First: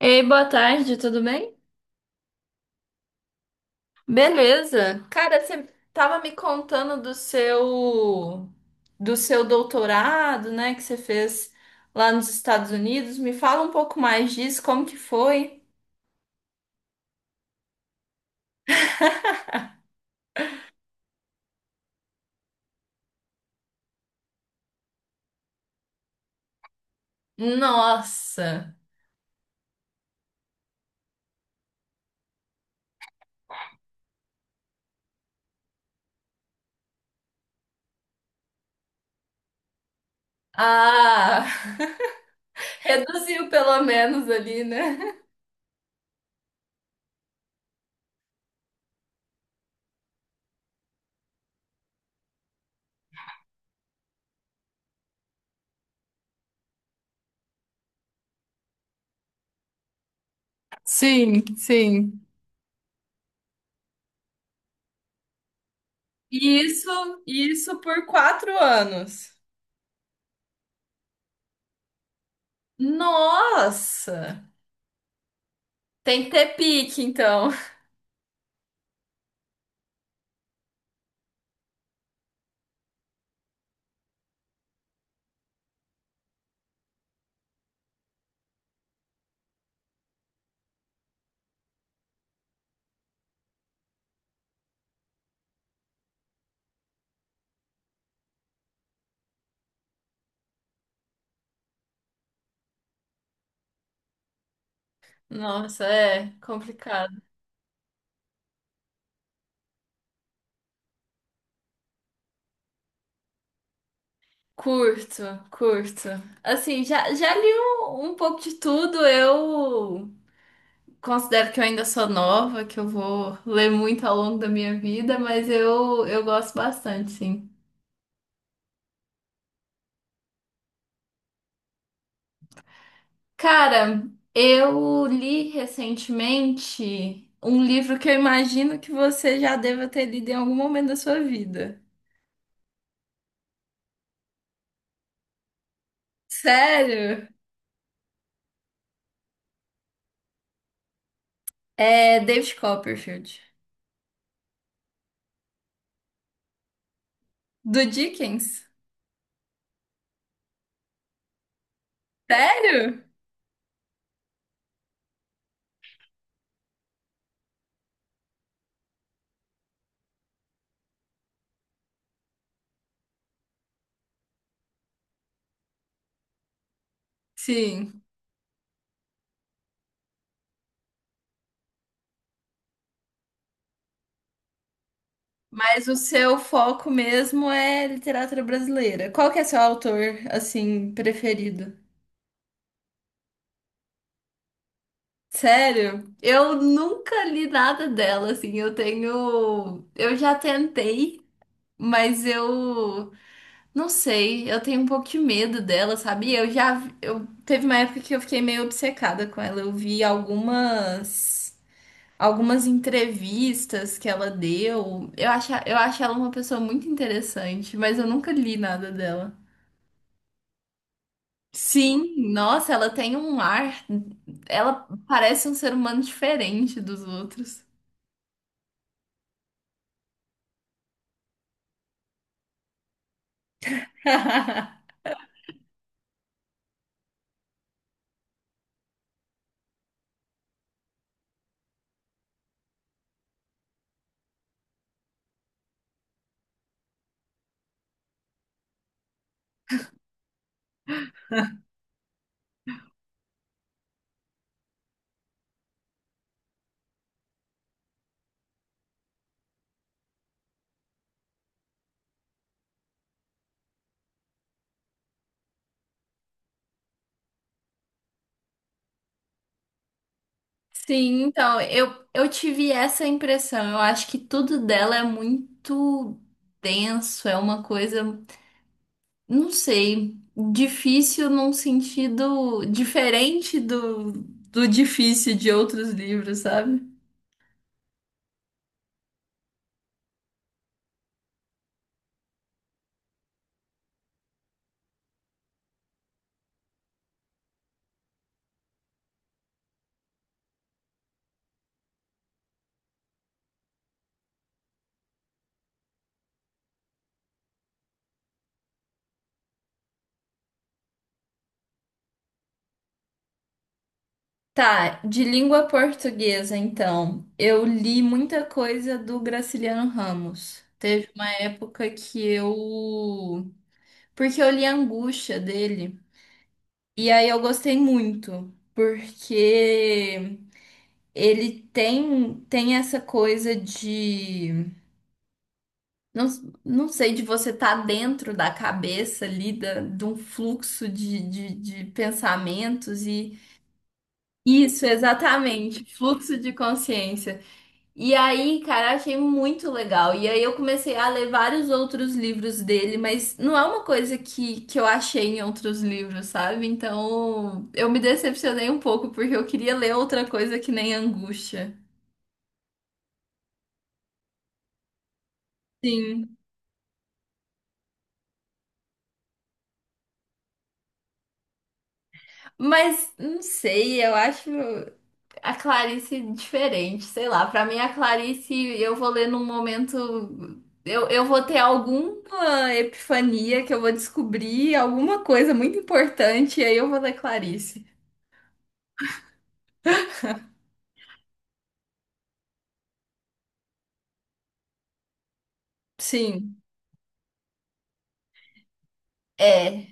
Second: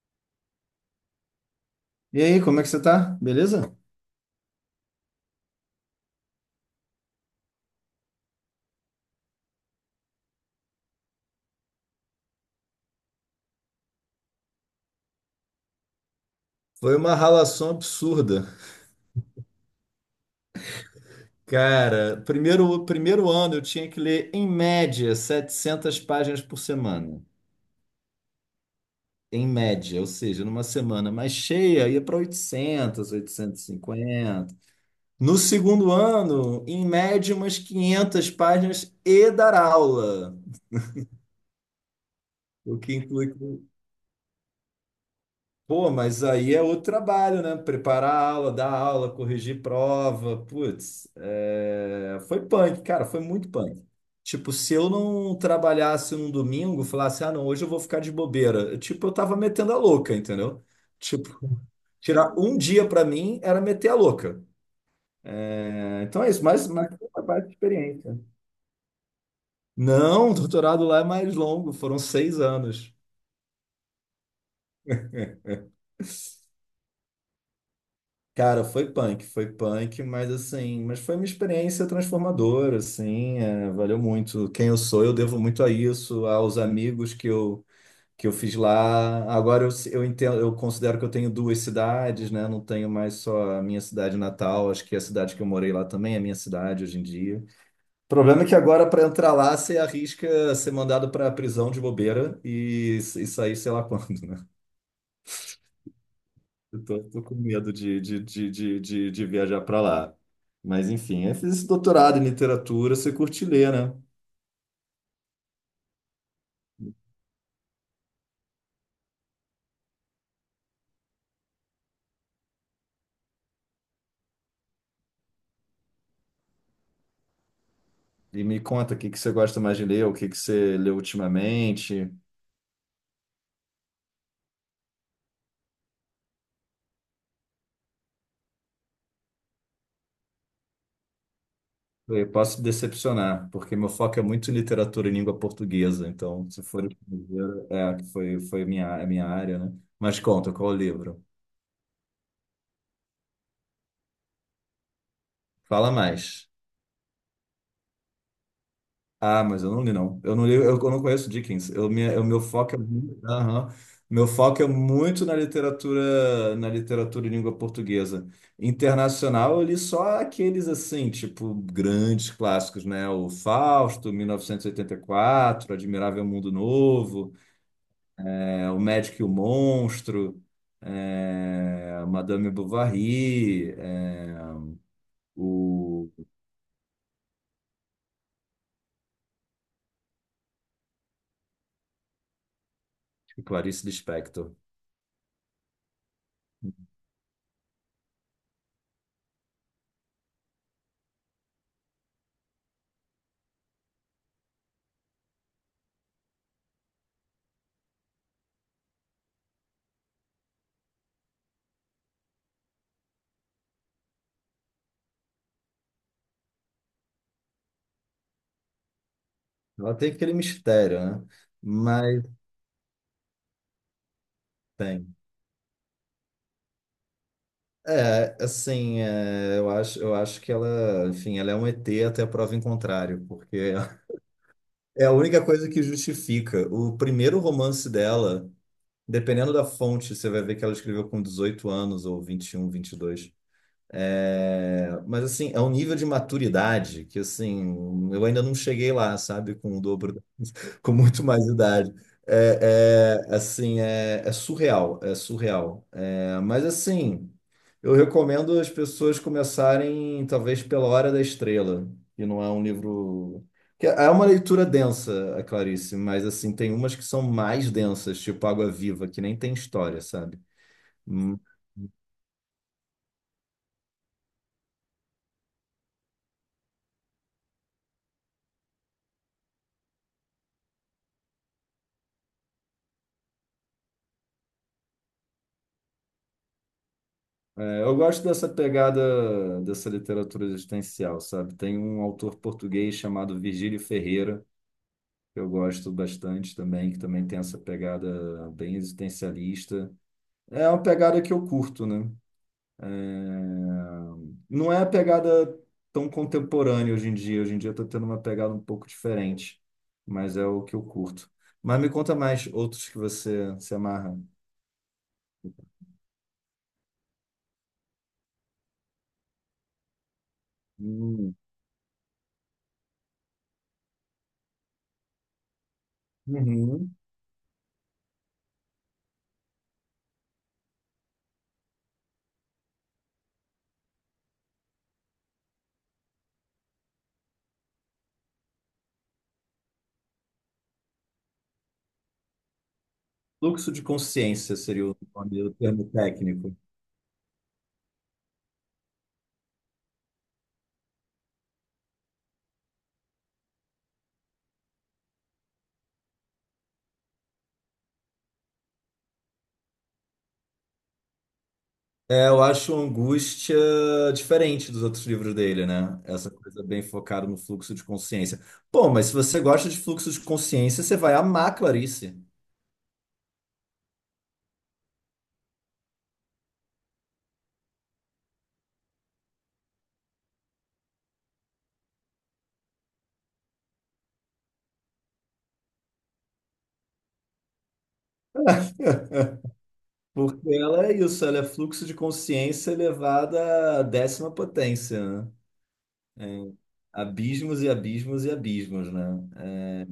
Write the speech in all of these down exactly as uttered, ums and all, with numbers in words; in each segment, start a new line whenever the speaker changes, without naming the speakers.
Ei, boa tarde, tudo bem?
E aí, como é que você tá? Beleza?
Beleza. Cara, você tava me contando do seu do seu doutorado, né, que você fez lá nos Estados Unidos. Me fala um pouco mais disso, como que foi?
Foi uma ralação absurda. Cara, primeiro, primeiro ano eu tinha que ler, em média, setecentas páginas por semana.
Nossa.
Em média, ou seja, numa semana mais cheia, ia para oitocentas, oitocentas e cinquenta. No segundo ano, em média, umas quinhentas páginas e dar aula,
Ah,
o que inclui.
reduziu pelo menos ali, né?
Pô, mas aí é outro trabalho, né? Preparar a aula, dar aula, corrigir prova. Putz, é, foi punk, cara, foi muito punk. Tipo, se eu não trabalhasse num domingo, falasse, ah, não, hoje eu vou ficar de bobeira. eu, Tipo, eu tava metendo a louca, entendeu? Tipo,
Sim, sim.
tirar um dia pra mim era meter a louca. É, então é isso,
E
mas, mas
Isso,
foi uma baita
isso por
experiência.
quatro anos.
Não, o doutorado lá é mais longo, foram seis anos.
Nossa. Tem que ter pique, então.
Cara, foi punk, foi punk, mas assim, mas foi uma experiência transformadora, assim, é, valeu muito. Quem eu sou, eu devo muito a isso, aos amigos que eu, que eu fiz lá. Agora eu, eu entendo, eu considero que eu tenho duas cidades, né? Não tenho mais só a minha cidade natal, acho que a cidade que eu morei lá também é minha cidade hoje em dia. O problema é que agora para entrar lá você arrisca ser mandado para a prisão de bobeira e, e sair sei lá quando, né?
Nossa, é
Eu tô,
complicado.
tô com medo de, de, de, de, de, de viajar para lá. Mas enfim, eu fiz esse doutorado em literatura, você curte ler, né?
Curto, curto. Assim, já, já li um, um pouco de tudo. Eu considero que eu ainda sou nova, que eu vou ler muito ao longo da minha vida, mas eu, eu gosto bastante, sim.
E me conta o que que você gosta mais de ler, o que que você leu ultimamente.
Cara, eu li recentemente um livro que eu imagino que você já deva ter lido em algum momento da sua vida.
Eu posso decepcionar, porque meu foco é muito em literatura em língua portuguesa. Então, se for
Sério?
estrangeiro, é, que foi, foi minha, a minha área, né? Mas conta, qual o livro?
É David Copperfield,
Fala mais.
do Dickens.
Ah, mas eu não li, não. Eu não li, eu, eu não conheço Dickens. Eu, minha, o meu foco é,
Sério?
mu- aham. Meu foco é muito na literatura, na literatura em língua portuguesa. Internacional, eu li só aqueles assim, tipo, grandes clássicos, né? O Fausto, mil e e oitenta e quatro, Admirável Mundo Novo,
Sim.
é, O Médico e o Monstro, é, Madame Bovary, é,
Mas o
o
seu foco mesmo é literatura brasileira. Qual que é seu autor, assim, preferido?
tipo, Clarice Lispector.
Sério? Eu nunca li nada dela, assim. Eu tenho. Eu já tentei, mas eu não sei. Eu tenho um pouco de medo dela, sabe? Eu já. Eu... Teve uma época que eu fiquei meio obcecada com ela. Eu vi algumas. Algumas entrevistas que ela deu. Eu acho, eu acho ela uma pessoa muito interessante, mas eu nunca li nada dela.
Ela tem aquele mistério, né? Mas
Sim, nossa, ela tem um ar. Ela
tem.
parece um ser humano diferente dos outros.
É, assim, é, eu acho, eu acho que ela, enfim, ela é um E T até prova em contrário, porque é a única coisa que justifica. O primeiro romance dela, dependendo da fonte, você vai ver que ela escreveu com dezoito anos ou vinte, vinte e um, vinte e dois é, mas assim, é um nível de maturidade que assim, eu ainda não cheguei lá, sabe? Com o dobro, da- com muito mais idade. É, é, assim, é, é surreal, é surreal. É, mas assim, eu recomendo as pessoas começarem, talvez, pela Hora da Estrela, que não é um livro. Que é uma leitura densa, a Clarice, mas assim, tem umas que são mais densas, tipo Água Viva, que nem tem história, sabe?
Sim, então, eu, eu tive essa impressão. Eu acho que tudo dela é muito denso, é uma coisa, não sei, difícil num sentido diferente do, do difícil de outros livros, sabe?
É, eu gosto dessa pegada dessa literatura existencial, sabe? Tem um autor português chamado Virgílio Ferreira, que eu gosto bastante também, que também tem essa pegada bem existencialista. É uma pegada que eu curto, né? É, não é a pegada tão contemporânea hoje em dia. Hoje em dia eu tô tendo uma pegada um pouco diferente, mas é o que eu curto. Mas me conta mais outros que você se amarra.
Tá, de língua portuguesa, então. Eu li muita coisa do Graciliano Ramos. Teve uma
Hum.
época que eu. Porque eu li a Angústia dele.
Uhum.
E aí eu gostei muito. Porque ele tem, tem essa coisa de. Não, não sei, de você estar dentro da cabeça ali, da, de um fluxo de, de, de pensamentos. E
Fluxo de consciência
isso,
seria o nome, o
exatamente,
termo
fluxo de
técnico.
consciência. E aí, cara, achei muito legal. E aí eu comecei a ler vários outros livros dele, mas não é uma coisa que, que eu achei em outros livros, sabe? Então eu me decepcionei um pouco, porque eu queria ler outra coisa que nem Angústia.
É, eu acho Angústia diferente dos outros livros dele, né? Essa
Sim.
coisa bem focada no fluxo de consciência. Pô, mas se você gosta de fluxo de consciência, você vai amar Clarice.
Mas não sei, eu acho a Clarice diferente, sei lá. Pra mim, a Clarice eu vou ler num momento. Eu, eu vou ter alguma epifania que eu vou descobrir, alguma coisa muito importante, e aí eu vou ler Clarice.
Porque ela é isso, ela é fluxo de consciência elevada à décima potência, né? É,
Sim.
abismos e abismos e abismos, né?
É.
É,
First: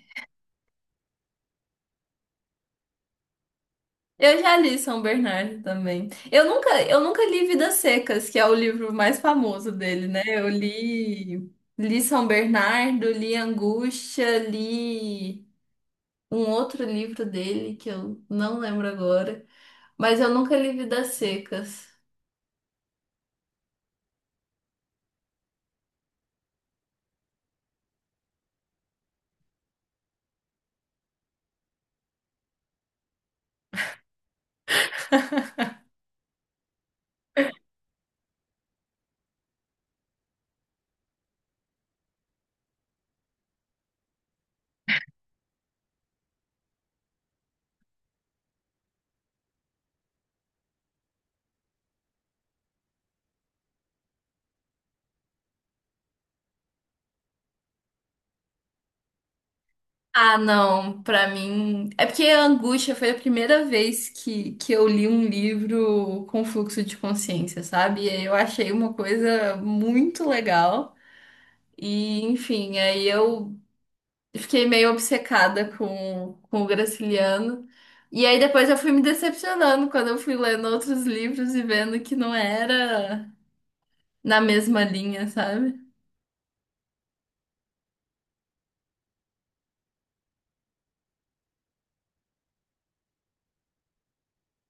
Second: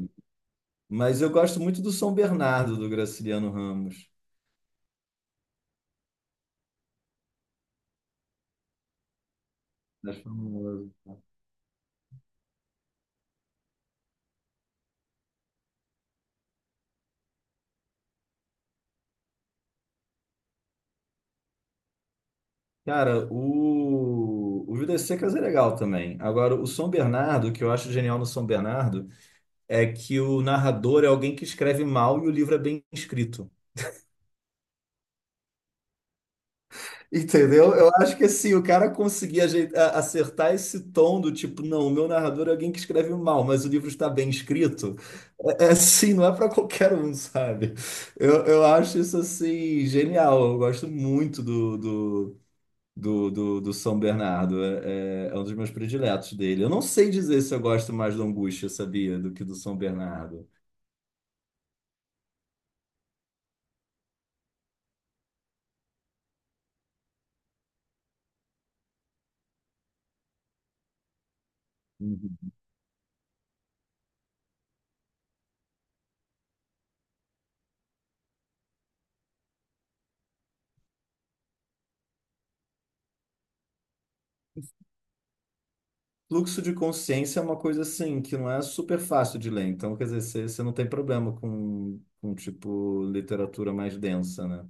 mas eu gosto muito do São Bernardo, do Graciliano Ramos.
Eu já li São Bernardo também. Eu nunca, eu nunca li Vidas Secas, que é o livro mais famoso dele, né?
Acho
Eu
famoso.
li, li São Bernardo, li Angústia, li um outro livro dele que eu não lembro agora, mas eu nunca li Vidas Secas.
Cara, o, o Vidas Secas é legal também. Agora, o São Bernardo, o que eu acho genial no São Bernardo, é que o narrador é alguém que escreve mal e o livro é bem escrito. Entendeu? Eu acho que assim, o cara conseguir ajeitar- acertar esse tom do tipo, não, o meu narrador é alguém que escreve mal, mas o livro está bem escrito. É, é assim, não é para qualquer um, sabe? Eu, eu acho isso assim, genial. Eu gosto muito do do, do, do São Bernardo. É, é- é um dos meus prediletos dele. Eu não sei dizer se eu gosto mais do Angústia, sabia, do que do São
Ah,
Bernardo.
não, pra mim. É porque a Angústia foi a primeira vez que, que eu li um livro com fluxo de consciência, sabe? E aí eu achei uma coisa muito legal. E,
Uhum.
enfim, aí eu fiquei meio obcecada com, com o Graciliano. E aí depois eu fui me decepcionando quando eu fui lendo outros livros e vendo que não era na mesma linha, sabe?
Fluxo de consciência é uma coisa assim que não é super fácil de ler. Então, quer dizer, você você não tem problema com, com tipo literatura mais densa, né?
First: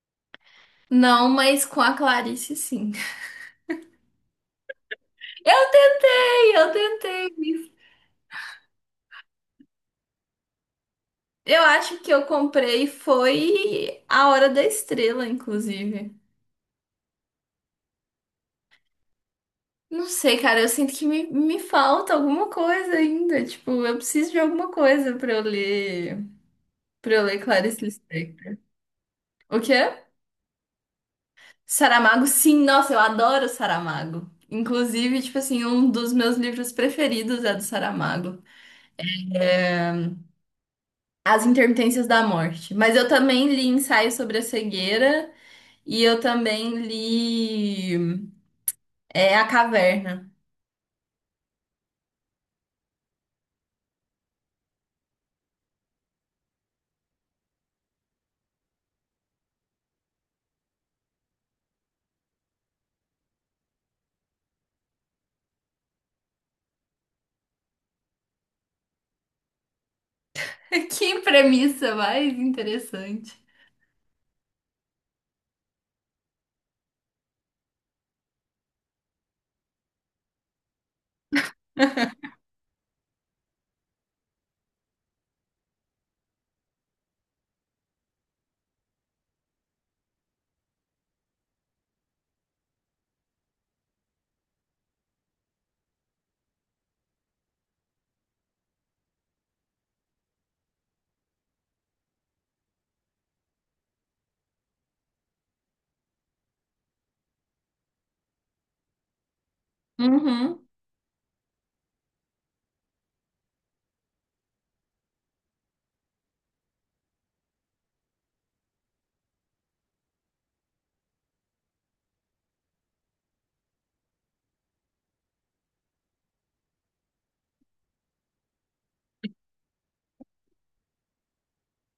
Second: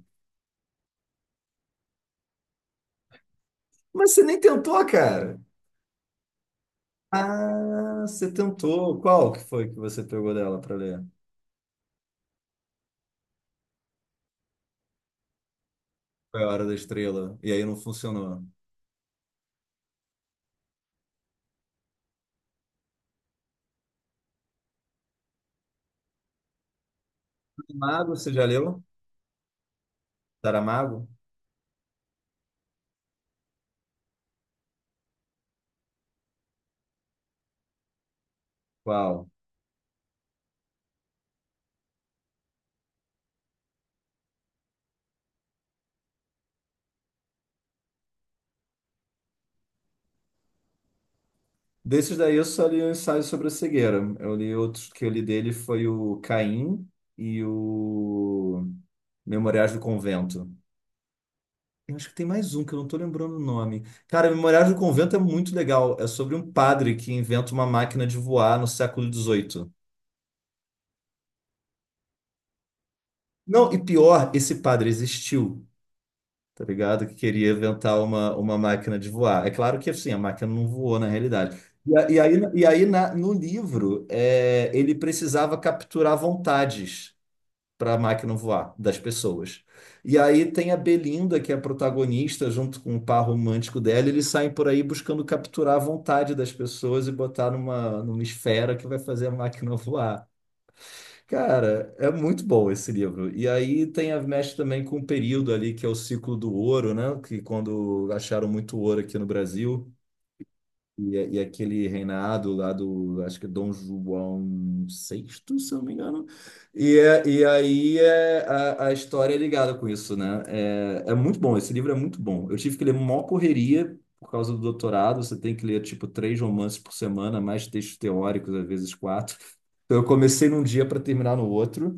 Não, mas com a Clarice, sim.
Mas você nem tentou, cara.
Eu tentei, eu tentei.
Ah, você tentou. Qual que foi que você pegou dela para ler?
Eu acho que eu comprei foi A Hora da Estrela, inclusive.
Foi a Hora da Estrela. E aí não funcionou.
Não sei, cara, eu sinto que me, me falta alguma coisa ainda. Tipo, eu preciso de alguma coisa pra eu ler, para eu ler Clarice
Saramago, você já
Lispector.
leu?
O quê?
Saramago?
Saramago, sim, nossa, eu adoro Saramago. Inclusive, tipo assim, um dos meus livros preferidos é do Saramago,
Qual?
As Intermitências da Morte. Mas eu também li Ensaio sobre a Cegueira e eu também li é, A Caverna.
Desses daí eu só li o Ensaio sobre a Cegueira. Eu li outros que eu li dele foi o Caim e o Memoriais do Convento. Eu acho que tem mais um que eu não tô lembrando o nome. Cara, Memoriais do Convento é muito legal. É sobre um padre que inventa uma máquina de voar no século dezoito.
Que premissa mais interessante.
Não, e pior, esse padre existiu, tá ligado? Que queria inventar uma, uma máquina de voar. É claro que assim, a máquina não voou na realidade. E, a- e aí, e aí na- no livro, é, ele precisava capturar vontades para a máquina voar das pessoas. E aí tem a Belinda, que é a protagonista, junto com o par romântico dela, e eles saem por aí buscando capturar a vontade das pessoas e botar numa, numa esfera que vai fazer a máquina voar. Cara, é muito bom esse livro. E aí tem a mexe também com o período ali, que é o ciclo do ouro, né? Que quando acharam muito ouro aqui no Brasil.
Uhum.
E, é, e é aquele reinado lá do, acho que é Dom João sexto, se eu não me engano. E, é- e aí é, a, a história é ligada com isso, né? É, é muito bom, esse livro é muito bom. Eu tive que ler mó correria por causa do doutorado, você tem que ler, tipo, três romances por semana, mais textos teóricos, às vezes quatro. Então eu comecei num dia para terminar no outro,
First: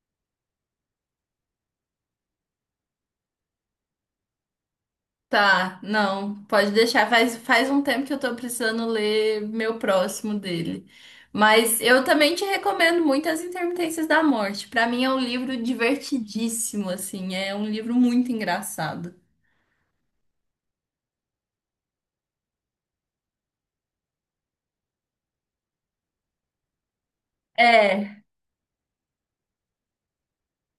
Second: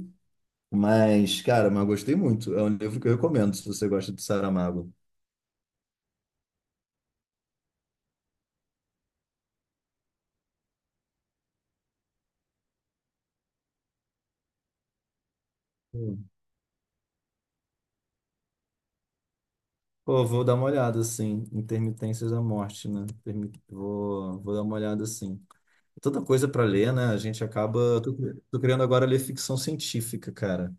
mas, cara, mas eu gostei muito. É um livro que eu recomendo se você gosta de Saramago.
Tá, não, pode deixar. Faz, faz um tempo que eu tô precisando ler meu próximo dele. Mas eu também te recomendo muito As Intermitências da Morte. Pra mim é um livro divertidíssimo, assim, é um livro muito engraçado.
Pô, vou dar uma olhada, assim, Intermitências da Morte, né? Permi- Vou, vou dar uma olhada, assim. Tanta coisa para ler, né? A gente acaba... Tô,
É,
tô querendo agora ler ficção científica, cara.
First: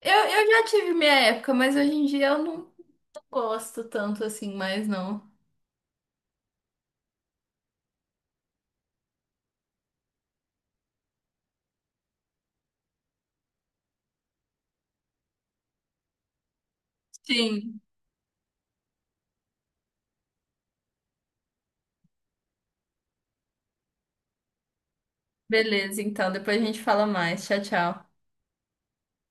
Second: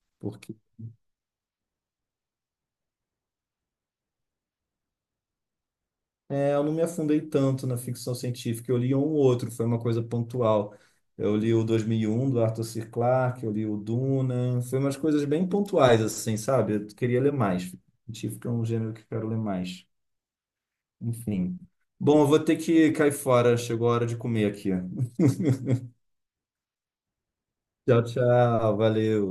eu, eu
Porque
já tive minha época, mas hoje em dia eu não, gosto tanto assim mais, não.
é, eu não me afundei tanto na ficção científica. Eu li um ou outro, foi uma coisa pontual. Eu li o dois mil e um do Arthur C. Clarke, eu li o Duna. Foi umas coisas bem pontuais, assim, sabe? Eu queria ler mais.
Sim,
Ficção científica é um gênero que eu quero ler mais. Enfim. Bom, eu vou ter que cair fora. Chegou a hora de comer aqui.
beleza, então depois a gente fala mais. Tchau,
Tchau,
tchau.
tchau. Valeu.